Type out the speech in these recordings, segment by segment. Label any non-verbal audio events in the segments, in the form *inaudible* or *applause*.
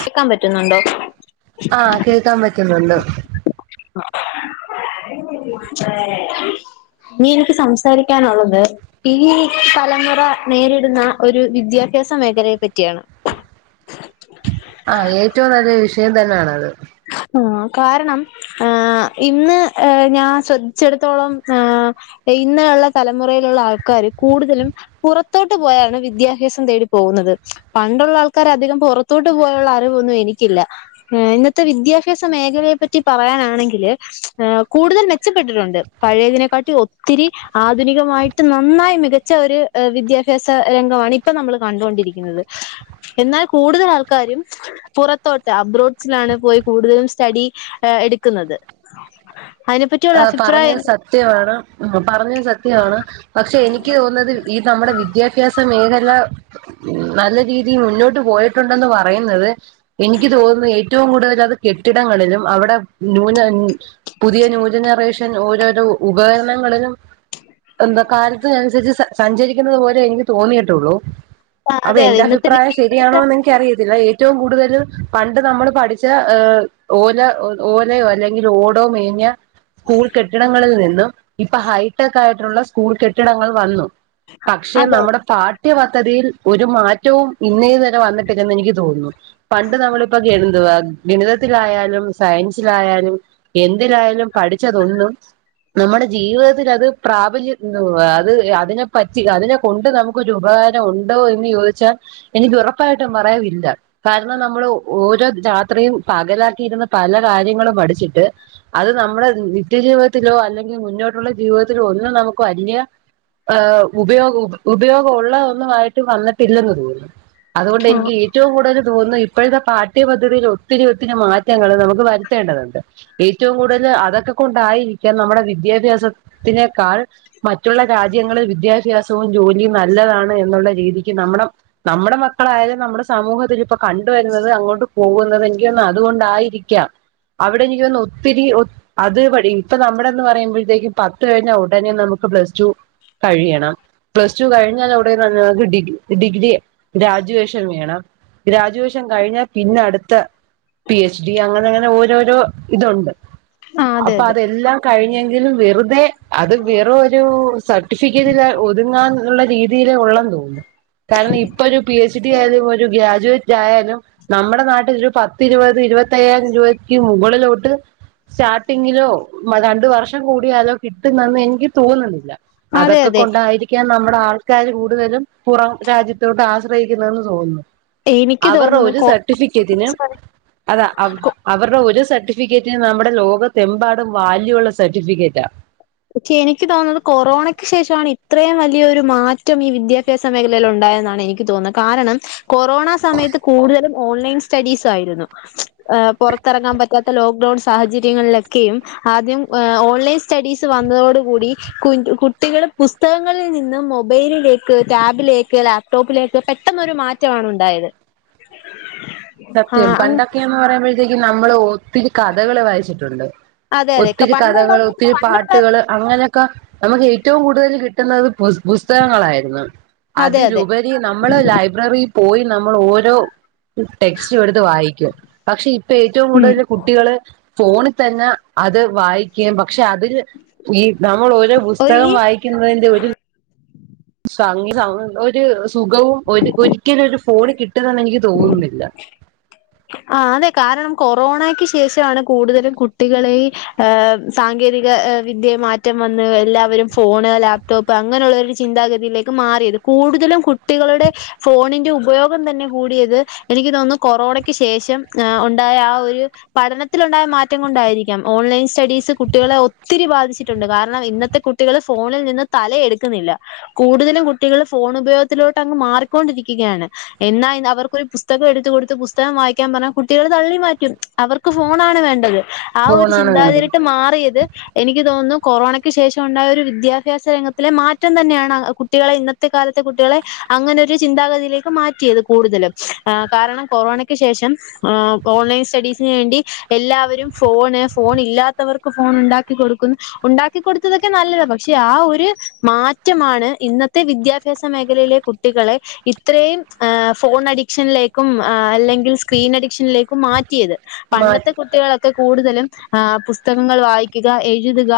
കേൾക്കാൻ പറ്റുന്നുണ്ടോ ആഹ് കേൾക്കാൻ പറ്റുന്നുണ്ട് ഇനി എനിക്ക് സംസാരിക്കാനുള്ളത് ഈ തലമുറ നേരിടുന്ന ഒരു വിദ്യാഭ്യാസ മേഖലയെ പറ്റിയാണ്. ആഹ് ഏറ്റവും നല്ല വിഷയം തന്നെയാണത് ആഹ് കാരണം ആഹ് ഇന്ന് ഞാൻ ശ്രദ്ധിച്ചെടത്തോളം ആഹ് ഇന്നെയുള്ള തലമുറയിലുള്ള ആൾക്കാര് കൂടുതലും പുറത്തോട്ട് പോയാണ് വിദ്യാഭ്യാസം തേടി പോകുന്നത്, പണ്ടുള്ള ആൾക്കാര് അധികം പുറ ത്തോട്ട് പോയുള്ള അറിവൊന്നും എനിക്കില്ല, ഏഹ് ഇന്ന ത്തെ വിദ്യാഭ്യാസ മേഖലയെ പറ്റി പറയാനാണെങ്കില് ഏഹ് കൂടുതൽ മെച്ചപ്പെട്ടിട്ടുണ്ട്, പഴയതിനെക്കാട്ടി ഒത്തിരി ആധുനികമായിട്ട് നന്നായി മിക ച്ച ഒരു വിദ്യാഭ്യാസ രംഗമാണ് ഇപ്പൊ നമ്മൾ കണ്ടുകൊണ്ടിരിക്കുന്നത്. എന്നാൽ കൂടുതൽ ആൾക്കാരും പുറത്തോട്ട് അബ്രോഡ്സിലാണ് പോയി കൂടുതലും സ്റ്റഡി എടുക്കുന്നത് അതിനെപ്പറ്റിയുള്ള ആഹ് അഭിപ്രായം പറഞ്ഞത് എന്താ? സത്യമാണ്, പറഞ്ഞത് സത്യമാണ് പക്ഷെ എനിക്ക് തോന്നുന്നത് ഈ നമ്മുടെ വിദ്യാഭ്യാസ മേഖല നല്ല രീതി തി മുന്നോട്ട് പോയിട്ടുണ്ടെന്ന് പറയുന്നത് എനിക്ക് തോന്നുന്നത് ഏറ്റവും കൂടുതൽ അത് കെട്ടിടങ്ങളിലും അവിടെ ന്യൂന പുതിയ ന്യൂജനറേഷൻ ഓരോരോ ഉപകരണങ്ങളിലും എന്താ കാലത്തിനനുസരിച്ച് സ സഞ്ചരിക്കുന്നത് പോലെ എനിക്ക് തോന്നിയിട്ടുള്ളൂ അതെ എന്റെ അഭിപ്രായം ശരിയാണോന്ന് എനി ക്കറിയത്തില്ല ഏറ്റവും കൂടുതലും പണ്ട് നമ്മള് പഠിച്ച ഓല ഓലയോ അല്ലെങ്കിൽ ഓടോ മേഞ്ഞ സ്കൂൾ കെട്ടിടങ്ങളിൽ നിന്നും ഇപ്പൊ ഹൈടെക് ആയിട്ടുള്ള സ്കൂൾ കെട്ടിടങ്ങൾ വന്നു. പക്ഷെ അതെ നമ്മുടെ പാഠ്യപദ്ധതിയിൽ ഒരു മാറ്റവും ഇന്നേ വരെ വന്നിട്ടില്ലെന്ന് എനിക്ക് തോന്നുന്നു. പണ്ട് നമ്മളിപ്പോ എന്തുവാ ഗണിതത്തിലായാലും സയൻസിലായാലും എന്തിലായാലും പഠിച്ചതൊന്നും നമ്മുടെ ജീവിത ത്തിലത് പ്രാബല്യം അത് അതിനെ പറ്റി അതിനെ കൊണ്ട് നമുക്കൊരു ഉപകാര രമുണ്ടോ എന്ന് ചോദിച്ചാൽ എനിക്ക് ഉറപ്പായിട്ടും പറയാം ഇല്ല കാരണം നമ്മൾ ഓരോ രാത്രിയും പകലാക്കിയിരുന്ന് പല കാര്യങ്ങളും പഠിച്ചിട്ട് അത് നമ്മുടെ നിത്യ ജീവിതത്തിലോ അല്ലെങ്കിൽ മുന്നോട്ടുള്ള ജീവിതത്തിലോ ഒന്നും നമുക്ക് വല്ല്യ ഏഹ് ഉപയോഗ ഉപയോഗം ഉള്ളൊന്നുംമായിട്ട് വന്നിട്ടില്ലെന്ന് തോന്നുന്നു, അതുകൊണ്ട് ആഹ് എനിക്ക് ഏറ്റവും കൂടുതൽ തോന്നുന്നു ഇപ്പോഴത്തെ പാഠ്യപദ്ധതിയിൽ ഒത്തിരി ഒത്തിരി മാറ്റങ്ങള് നമുക്ക് വരുത്തേണ്ടതുണ്ട്. ഏറ്റവും കൂടുതല് അ അതൊക്കെ കൊണ്ടായിരിക്കാം നമ്മുടെ വിദ്യാഭ്യാസത്തിനേക്കാൾ മറ്റുള്ള രാജ്യങ്ങളിൽ വിദ്യാഭ്യാസ സവും ജോലിയും നല്ലതാണ് എന്നുള്ള രീതിക്ക് നമ്മുടെ നമ്മുടെ മക്കളായാലും നമ്മുടെ സമൂഹത്തിൽ ഇപ്പൊ കണ്ടുവരുന്നത് അങ്ങോട്ട് പോകുന്നത് എനിക്ക് തോന്നുന്നു അതുകൊണ്ടായിരിക്കാം. അവിടെ എനിക്ക് തോന്നുന്നു ഒത്തിരി ഒ അത് പടി ഇപ്പ നമ്മടെ എന്ന് പറയുമ്പോഴത്തേക്കും പത്ത് കഴിഞ്ഞാൽ ഉടനെ നമുക്ക് പ്ലസ് ടു കഴിയണം പ്ലസ് ടു കഴിഞ്ഞാൽ അവിടെക്ക് ഡിഗ്രി ഡിഗ്രി ഗ്രാജുവേഷൻ വേണം ഗ്രാജുവേഷൻ കഴിഞ്ഞാൽ പിന്നെ അടുത്ത പി എച്ച് ഡി അങ്ങനെ അങ്ങനെ ഓരോരോ ഇതുണ്ട് അതെ അപ്പൊ അതെ. അതെല്ലാം കഴിഞ്ഞെങ്കിലും വെറുതെ അത് വെറും ഒരു സർട്ടിഫിക്കറ്റിൽ ഒതുങ്ങാൻ ഉള്ള രീതിയില് ഉള്ള തോന്നുന്നു കാരണം ഇപ്പൊ ഒരു പി എച്ച് ഡി ആയാലും ഒരു ഗ്രാജുവേറ്റ് *unintelligible* നമ്മുടെ നാട്ടിലൊരു പത്തിരുപത് ഇരുപത്തയ്യായിരം രൂപക്ക് മുകളിലോട്ട് സ്റ്റാർട്ടിങ്ങിലോ രണ്ട് വർഷം കൂടിയാലോ കിട്ടുന്നന്ന് എനിക്ക് തോന്നുന്നില്ല അതെ അതൊക്കെ അതെ. കൊണ്ടായിരിക്കും നമ്മുടെ ആൾക്കാാര് കൂടുതലും പുറം രാജ്യത്തോട്ട് ആശ്രയിക്കുന്നതെന്ന് തോന്നുന്നു എനിക്ക് അവരെ തോന്നുന്നു ഒരു സർട്ടിഫിക്കറ്റ്ന് കോളേജ് അതാ അവരുടെ ഒരു സർട്ടിഫിക്കറ്റിന് നമ്മുടെ ലോകത്തെമ്പാടും വാല്യൂള്ള സർട്ടിഫിക്കറ്റാ പക്ഷെ എനിക്ക് തോന്നുന്നു കൊറോണക്ക് ശേഷമാണ് ഇത്രേം വലിയൊരു മാറ്റം ഈ വിദ്യാഭ്യാസ സ മേഖലൽ ഉണ്ടായെന്നാണ് എനിക്ക് തോന്നുന്നത് കാരണം കൊറോണ സമയത്ത് കൂടുതലും ഓൺലൈൻ സ്റ്റഡീ സായിരുന്നു ഏ പുറത്തിറങ്ങാൻ പറ്റാത്ത ലോക്ക്ഡൌൺ സാഹചര്യങ്ങളിലൊക്കെയും ആദ്യം ഓൺലൈൻ സ്റ്റഡീസ് വന്നതോടു കൂടി കുട്ടികൾ പുസ്തകങ്ങളിൽ നിന്നും മൊബൈലിലേക്ക് ടാബിലേക്ക് ലാ പ്ടോപ്പിലേക്ക് പെട്ടെന്നരു മാറ്റമാണ് ഉണ്ടായത് ആ സത്യം പണ്ടൊക്കെയന്ന് പറയുമ്പഴത്തേക്കും നമ്മള് ഒത്തിരി കഥകള് വായിച്ചിട്ടുണ്ട് അതെ അതെ ഒത്തിരി പണ്ടുള്ള കഥകള് ഒത്തിരി പണ്ടുള്ള പാട്ടുകള് അങ്ങനെയൊക്കെ നമുക്ക് ഏറ്റവും കൂടുതൽ കിട്ടുന്നത് പുസ്തകങ്ങളായിരുന്നു അത് അതെ അതെ ലുബരി നമ്മള് ലൈബ്രറിൽ പോയി നമ്മൾ ഓരോ ടെക്സ്റ്റും എടുത്ത് വായിക്കും പക്ഷെ ഇപ്പ ഏറ്റവും ഉം കൂടുതൽ കുട്ടികള് ഫോണിൽ തന്നെ അത് വായി കെയും പക്ഷെ അതിൽ ഈ നമ്മൾ ഓരോ പുസ്തകം ഈ വായിക്കുന്നതിന്റെ ഒരു സംഗി ഒരു സുഖവും ഒരു ഒരിക്കലും ഒരു ഫോണ് കിട്ടതെന്ന് എനിക്ക് തോന്നുന്നില്ല ആ അതെ കാരണം കൊറോണക്ക് ശേഷമാണ് കൂടുതലും കുട്ടികളെ ഹ സാങ്കേതിക വിദ്യ മാറ്റം വന്ന് എല്ലാവരും ഫോണ് ലാപ് ടോപ് അങ്ങനെയുള്ള ഒരു ചിന്താഗതിയിലേക്ക് മാറിയത് കൂടുതലും കുട്ടികളുടെ ഫോണിന്റെ ഉപയോഗം തന്നെ കൂടിയത് എനിക്ക് തോന്നുന്നു കൊറോണ ക്ക് ശേഷം ഉണ്ടായ ആ ഒരു പഠനത്തിലുണ്ടായ മാറ്റം കൊണ്ടായിരിക്കാം ഓൺലൈൻ സ്റ്റഡീസ് കുട്ടികളെ ഒത്തിരി ബാധിച്ചിട്ടുണ്ട് കാരണം ഇന്നത്തെ ത്തെ കുട്ടികൾ ഫോണിൽ നിന്ന് തല എടുക്കുന്നില്ല കൂടുതലും കുട്ടികള് ഫോൺ ഉപയോഗത്തിലോട്ട് അങ്ങ് മാറിക്കൊണ്ടിരിക്കുകയാണ് എന്നാ അവർക്ക് ഒരു പുസ്തകം എടുത്തു കൊടുത്ത് പും പുസ്തകം വായിക്കാൻ പറഞ്ഞാ കുട്ടികൾ തള്ളി മാറ്റും അവർക്ക് ഫോണാണ് വേണ്ടത് ആ ഒരു ഫോണാണ് വേണ്ടത് ചിന്താതിരിട്ട് മാറിയത് എനിക്ക് തോന്നുന്നു കൊറോണക്ക് ശേഷം ഉണ്ടായ ഒരു വിദ്യാഭ്യാസ രംഗത്തിലെ മാറ്റം തന്നെയാണ് കുട്ടികളെ ഇന്നത്തെ കാലത്തെ കുട്ടികളെ അങ്ങനെ ഒരു ചിന്താഗതിയിലേക്ക് മാറ്റിയത് കൂടുതലും കാരണം കൊറോണ ക്ക് ശേഷം ആ ഓൺലൈൻ സ്റ്റഡീസിന് വേണ്ടി എല്ലാവരും ഫോണ് ഫോൺ ഇല്ലാത്തവർക്ക് ഫോൺ ഉണ്ടാക്കി കൊടുക്കുന്നു ഉണ്ടാക്കിടുത്തതൊക്കെ നല്ലതാണ് പക്ഷെ ആ ഒരു മാറ്റമാണ് ഇന്നത്തെ വിദ്യാഭ്യാസ മേഖലയിലെ കു കുട്ടികളെ ഇത്രയും ഫോൺ അഡിക്ഷനിലേക്കും അല്ലെങ്ക സ്ക്രീൻ അഡിക്ഷനിലേക്ക് മാറ്റിയത് പണ്ടത്തെ മാറ്റി കുട്ടികൾ കൂടുതലും പുസ്തകങ്ങൾ വായിക്കുക എഴുതുക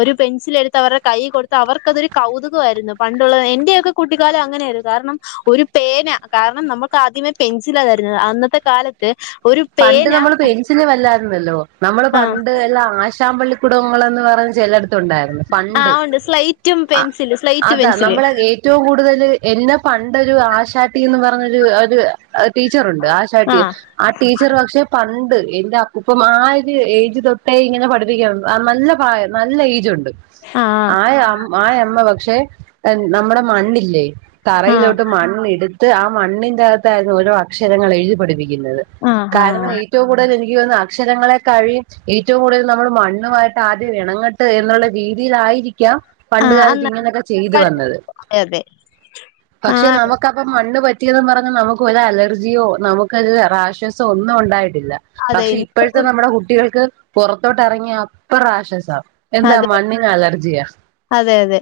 ഒരു പെൻസിൽ എടുത്ത് അവരുടെ കൈ കൊടു അവർക്കതൊരു കൗതുകമായിരുന്നു പണ്ടുള്ളത് എന്റെറെയൊക്കെ കുട്ടിക്കാലം അങ്ങനെയ ആയിരുന്നു കാരണം ഒരു പേന കാര്ണം നമുക്ക് ആദ്യമേ പെൻസിലാ തെരുന്നത് അന്നത്തെ കാലത്ത് ത്ത് ഒരു പണ്ട് പേന നമ്മള് പെൻസിൽ വല്ലായിരുന്നല്ലോ. നമ്മള് ആ പണ്ട് എല്ലാം ആശാമ്പള്ളി കുടുംബൾ എന്ന് പറഞ് ചെലട്ത്തുണ്ടായിര് ആ പണ്ട് ഉണ്ട് സ്ലൈറ്റും അഹ് പെൻസില് സ്ലൈറ്റ് അതാ പെൻസില് നമ്മള് *unintelligible* ഏറ്റവും കൂടുതൽ എന്നെ പണ്ടൊരു ആശാട്ട്ന്ന് പറഞ്ഞൊരു ഒര് ടീച്ചറുണ്ട് ആ ആഷാട്ടി ആഹ് ടീച്ചർ പക്ഷേ പണ്ട് എൻ്റെ അപൂപ്പം മാർ ഏയ്ജ് തൊട്ടേ ഇങ്ങനെ പഠിപ്പിക്ന ആ നല്ല പ്രായമ് നല്ല ഏയ്ജ്ണ്ട് ആ ആയ ആയമ്മ പക്ഷെ നമ്മടെ മണ്ണില്ലേ ആ തറയിലോട്ട് മണ്ണി ഇടുത്ത് ആ മണ്ണിന്റെകത്തായിര്ന്നു ഓരോ അക്ഷരങ്ങൾ എഴുതി പഠിപ്പിക്കുന്നത് ആ ആ കാരണം ഏറ്റവും കൂടുതല് എനിക്ക് തോന്നുന്ന അക്ഷരങ്ങളെ കഴിയും ഏറ്റവും കൂടുതൽ നമ്മൾ മണ്ണുവായിട്ട് ആദ്യം എണങ്ങട്ട് എന്ന്ള്ള രീതിയിലായിരി *unintelligible* ആ പണ്ടുകാലത്ത് അന്ന് ഇങ്ങനൊക്കെ ചെയ്തു പഠിച്ച വന്നത്. അതെ അതെ ആ പക്ഷെ നമു നമുക്കപ്പൊ മണ്ണ് പറ്റിയതൊന്ന് പറഞ്ഞ് നമുക്ക് ഒരു അലർജിയോ നമുക്കത് റാശസോ ഒന്നും ഉണ്ടായിട്ടില്ല അതെ പക്ഷെ ഇന്നത്തെ ഇപ്പഴത്തെ കുട്ടി നമ്മടെ കുട്ടികൾക്ക് പൊറത്തോട്ട് എറങ്ങിയ അത്തറ ആശ്വസാ എന്താ അതെ മണ്ണിന് അലർജിയാ അതെ അതെ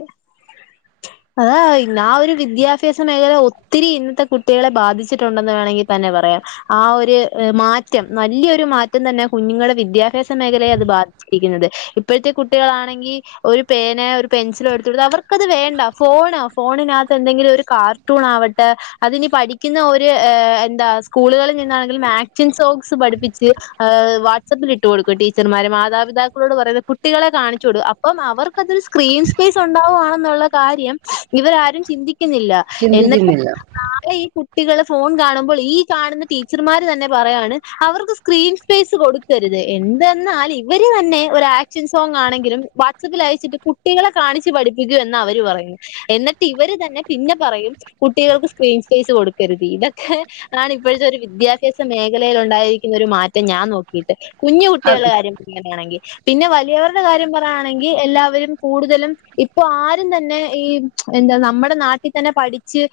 അതാ ആ ഒരു വിദ്യാഭ്യാസ മേഖല ഒത്തിരി ഇന്നത്തെ കുട്ടികളെ ബാധിച്ചിട്ടുണ്ടെന്ന് വേണമെങ്കി തന്നെ പറയാം ആ ഒരു മാറ്റം നല്യൊരു മാറ്റം തന്നെ. കുഞ്ഞുങ്ങളുടെ വിദ്യാഭ്യാസ മേഖലയെ അത് ബാധി യിക്കുന്നത് ഇപ് ഇപ്പഴ്ത്തെ കുട്ടികളാണെങ്കി ഒരു പേനയോ ഒരു പെൻസിലോ എടുത്ത് കൊടുത്താ അവർക്കത് വേണ്ട ഫോൺോ ഫോണിനാത്ത് എന്തെങ്കിലും ഒരു കാർട്ടൂൺ ആവട്ട് അതിനി പഠിക്കുന്ന ഒരു എന്താ സ്കൂളുകളിൽ നിന്നാണെങ്കിലും ആക്ഷൻ സോങ്സ് പഠിപ്പിച്ച് ഹ് വാട്സപ്പിൽ ഇട്ട് കൊടുക്കും ടീച്ചർമാര മാതാപിതാക്കളോട് പറയുന്ന കു കുട്ടികളെ കാണിച്ചോടും. അപ്പം അവർക്കതൊരു സ്ക്രീൻ സ്പേയ്സ് ഒണ്ടാവാണെന്നുള്ള കാര്യം ഇവരാരും ചിന്തിക്കുന്നില്ല. എന്നിട്ട് ചിന്തിക്കുന്നില്ല നാളെ ഈ കുട് കുട്ടികള് ഫോൺ കാണുമ്പോൾ ഈ കാണുന്ന ടീച്ചർമാർ തന്നെ പറയാണ് അവർക്ക് സ്ക്രീൻ സ്പേസ് കൊടു ക്കെരുത് എന്തെന്നാൽ ഇവര് തന്നെ ഒരാ ആക്ഷൻ സോങ് ആണെങ്കിലും വാട്സപ്പിൽ അയച്ചിട്ട് കുട്ടികളെ കാണിച്ച് പഠിപ്പിക്കൂ എന്നാ അവര് പറയുന്നേ എന്നട്ട് ഇവര് തന്നെ പിന്നെ പറയും കുട്ടികൾക്ക് സ്ക്രീൻ സ്പേസ് കൊടുക്കരുത് ഇതൊക്കെ അതാണ് ഇപ്പോത്തെ ഒരു വിദ്യാഭ്യാസ മേഖലയിൽ ഉണ്ടായിരിക്കുന്ന ഒരു മാറ്റം ഞാൻ നോക്കി നോക്കിയിട്ട് അത് കുഞ്ഞുകുട്ടികൾടെ കാര്യം അങ്ങനെയാണെങ്കി പിന്നെ വലിയവരുടെ കാര്യം പറയാണെങ്കി എല്ലാവരും കൂടുതലും ഇപ്പൊ ആരും തന്നെ ഈ എന്താ നമ്മടെ നാട്ടിത്തന്നെ പഠിച്ച്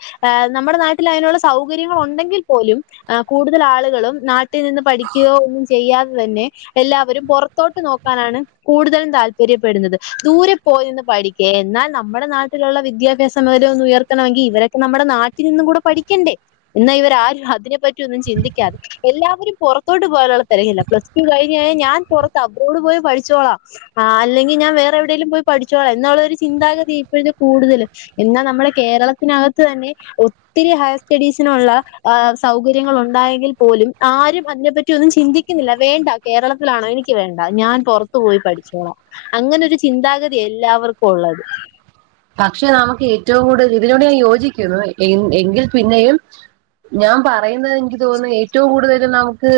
നമ്മുടെ നാട്ടിൽ അയ്നുള്ള സൗകര്യങ്ങൾ ഒണ്ടെങ്കിൽ പോലും ആ കൂടുതല് ആളുകളും നാട്ടിൽ നിന്ന് പഠി ക്കൊയോ ഒന്നും ചെയ്യാതെ തന്നെ എല്ലാവരും പൊറത്തോട്ട് നോക്ക ക്കാനാണ്. കൂടുതലും താല്പര്യപ്പെടുന്നത് ദൂരെ പോയിന്ന് പഠിക്കേ എന്നാൽ നമ്മടെ നാട്ട് നാട്ടിലുള്ള വിദ്യാഭ്യാസം ഒന്ന് ഉയർത്തണമെങ്കി ഇവരെക്കെ നമ്മടെ നാട്ടി നിന്നും കൂടെ പഠിക്കെണ്ടേ എന്നാ ഇവരാരും അതിനെപ്പറ്റി മറ്റൊന്നും ചിന്തിക്കാതെ. എല്ലാവരും പൊറത്തോട്ട് പോവാനൊള്ള തെരക്കിലാ. പ്ലസ് ടു കഴിഞ്ഞ് കഴിഞ്ഞാ ഞാൻ പൊറത്താ സ്കൂള് പോയി പഠിച്ചോളാം ആ അല്ലെങ്കി ഞാൻ വേറെ എവിടെലും പോയി പഠിച്ചോളാം എന്നുള്ളൊരു ചിന്താഗതി ഇപ്പോഴല്ലേ കൂടുതലും എന്നാ നമ്മള കേരളത്തിന് അകത്ത് തന്നെ ഒത്തി ഒത്തിരി ഹയർ സ്റ്റഡീസിനൊള്ള സൗകര്യങ്ങൾ ഒണ്ടായെങ്കിൽ പോലും ആരും അതിനെപ്പറ്റി ഒന്നും ചിന്തി ചിന്തിക്കുന്നില്ല വേണ്ട കേരളത്തിലാണോ. എനിക്ക് വേണ്ട ഞാൻ പൊറത്തു പോയി പഠിച്ചോളാ. അങ്ങനെ ഒരു ചിന്താഗതിയാ എല്ലാവർക്കും ഒള്ളത് പക്ഷെ നമക്ക് ഏറ്റവും കൂടുതൽ ഇതിനോട് ഞാൻ യോജിക്കുന്നു എ എങ്കിൽ പിന്നെയും ഞാൻ പറയുന്നതെനിക്ക് തോന്ന്ന്നു. ഏറ്റവും കൂടുതലും നമുക്ക്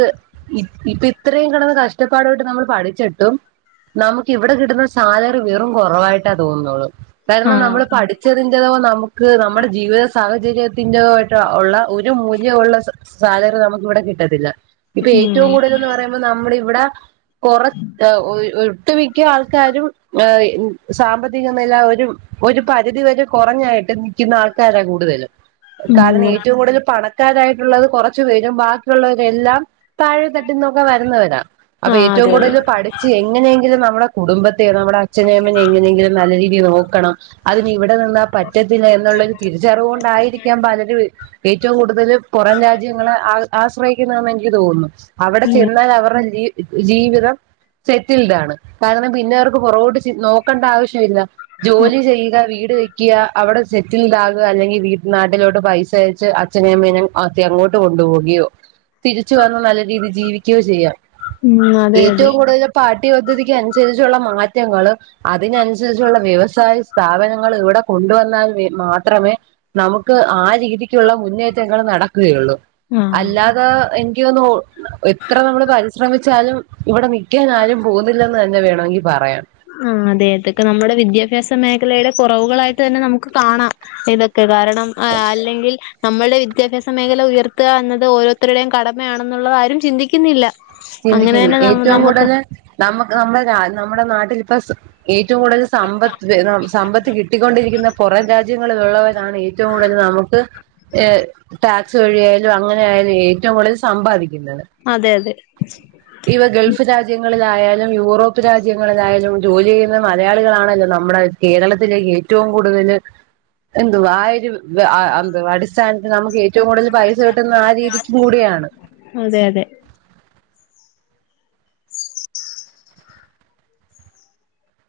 ഇപ്പ ഇപ്പ ഇത്രയും കെടന്ന് കഷ്ടപ്പാട്പ്പെട്ട് നമ്മൾ പഠിച്ചിട്ടും നമുക്ക് ഇവിടെ കിട്ടുന്ന സാലറി വെറും കൊറവായിട്ടാ തോന്നുന്നുള്ളൂ കാരണം നമ്മള് ആഹ് പഠി പഠിച്ചതിന്റതോ നമുക്ക് നമ്മുടെ ജീവിത സാഹചര്യത്തിന്റതോ ആയിട്ട് ഉള്ള ഒരു മൂല്യൊള്ളാ സാലറി നമുക്ക് ഇവിടെ കിട്ടത്തില്ല ഇപ്പൊ ഉം ഏറ്റവും കൂടുതൽന്ന് പറയുമ്പോ നമ്മ്ട ഇവിട കൊറ ഒ ഒട്ടുമിക്ക ആൾക്കാരും സാമ്പത്തിക നില ഒരു ഒരു പരിധി വരെ കൊറഞ്ഞായിട്ട് നിക്കുന്ന ആൾക്കാരാ കൂടുതലും കാരണം ഉം ഏറ്റവും കൂടുതൽ പണ ക്കാരായിട്ടുള്ളത് കൊറച്ചു പേരും ബാക്കിയുള്ളവരെല്ലാം- താഴെ തട്ടുന്നൊക്കെ വരുന്നവരാ അപ്പൊ ആഹ് ഏറ്റവും അതെ അതെ കൂടുതൽ പഠിച്ച് എങ്ങനെങ്കിലും നമ്മള കുടുംബത്തെയും നമ്മുടെ അച്ഛനേം അമ്മേനേം എങ്ങനെയെങ്കിലും നല്ല രീതിയിൽ നോക്കണം- അതിന് ഇവിടെ നിന്നാ പറ്റത്തില്ല എന്നുള്ളൊരു തിരിച്ചറിവ് കൊണ്ടായിരിക്കാം പലരും ഏറ്റവും കൂടുതൽ കൂടുതല് പൊറം രാജ്യങ്ങളെ ആ ആശ്രയിക്കുന്നെന്ന് എനിക്ക് തോന്നുന്നു അവിടെ ചെന്നാലവർടെ ജീ ജീവിതം സെറ്റിൽഡ് ആണ് കാരണം പിന്നെ അവർക്ക് പുറോട്ട് ച്ചി നോക്ക ക്കണ്ട ആവശ്യമില്ല ജോലി. ചെയ്യുക വീട് വെക്കുക, അവിടെ സെറ്റിൽ ആകുക അല്ലെങ്കിൽ വീ നാട്ടിലോട്ട് പൈസ അയച്ച്. അച്ഛനേ അമ്മേനേം ആത്തി അങ്ങോട്ട് കൊണ്ടുപോകുകയോ തിരിച്ചു വന്ന് നല്ല രീതിൽ ജീവിക്കുകയോ ചെയ്യാം. ഉം അതെ അതെ ഏറ്റവും കൂടുതൽ.. പാട്ട്യ പദ്ധതിക്ക് അനുസരിച്ചുള്ള മാറ്റങ്ങൾ അതിനനുസരിച്ചുള്ള വ്യവസായ.. സ്ഥാപനങ്ങൾ ഇവിടെ കൊണ്ടുവന്നാൽ വെ മാത്രമേ, നമുക്ക് ആ രീതിക്കുള്ള മുന്നേറ്റങ്ങൾ നടക്കുകയുള്ളു. ആഹ് അല്ലാതെ എനിക്ക് തോന്നുന്നു ഒ എത്ര നമ്മള് പരിശ്രമിച്ച.. ആലും ഇവിടെ നൽിക്കാൻ ആരും പോകുന്നില്ലന്ന് തന്നെ വേണമെങ്കിൽ പറയാം. ആ അതെതൊക്കെ നമ്മുടെ വിദ്യാഭ്യാസ മേഖലയിലെ കുറവുകളായിട്ട് തന്നെ നമുക്ക് കാണാം. ഇതൊക്കെ കാരണം ആ അല്ലെങ്കിൽ, നമ്മളുടെ വിദ്യാഭ്യാസ മേഖല ഉയർത്തുക എന്നത് ഓരോരുത്തരുടെയും കടമയാണെന്നുള്ളത് ആരും ചിന്തിക്കുന്നില്ല. അങ്ങനെ ചിന്തിക്കുന്നത് തന്നെ ഏറ്റവും നമുക്ക് കൂടുതല് നമ്മക്ക് നമ്മുടെ രാ നമ്മുടെ നാട്ടിലിപ്പ ഏറ്റവും കൂടുതൽ സമ്പത്ത് വെ സം സമ്പത്ത് കിട്ടിക്കൊണ്ടിരിക്കുന്ന- പൊറം രാജ്യങ്ങളിലുള്ളവരാണ് ഏറ്റവും കൂടുതൽ നമുക്ക്. ഏ ടാക്സ് വഴിയായാലും അങ്ങനെ ആയാലും ഏറ്റവും കൂടുതൽ സമ്പാദിക്കുന്നത്. അതെ അതെ- ഇവ ഗൾഫ് രാജ്യങ്ങളിലായാലും യൂറോപ്പ് രാജ്യങ്ങളിലായാലും. ജോലി ചെയ്യുന്ന മലയാളികളാണല്ലോ നമ്മുടെ കേരളത്തിലേക്ക് ഏറ്റവും കൂടുതല് - എന്തുവ ആഹ് ഒരു വെ ആ ന്ത് അടിസ്ഥാനത്തിൽ നമുക്ക്.. ഏറ്റവും കൂടുതൽ പൈസ കിട്ടുന്ന ആ രീതിക്കും കൂടിയാണ്. അതെ അതെ.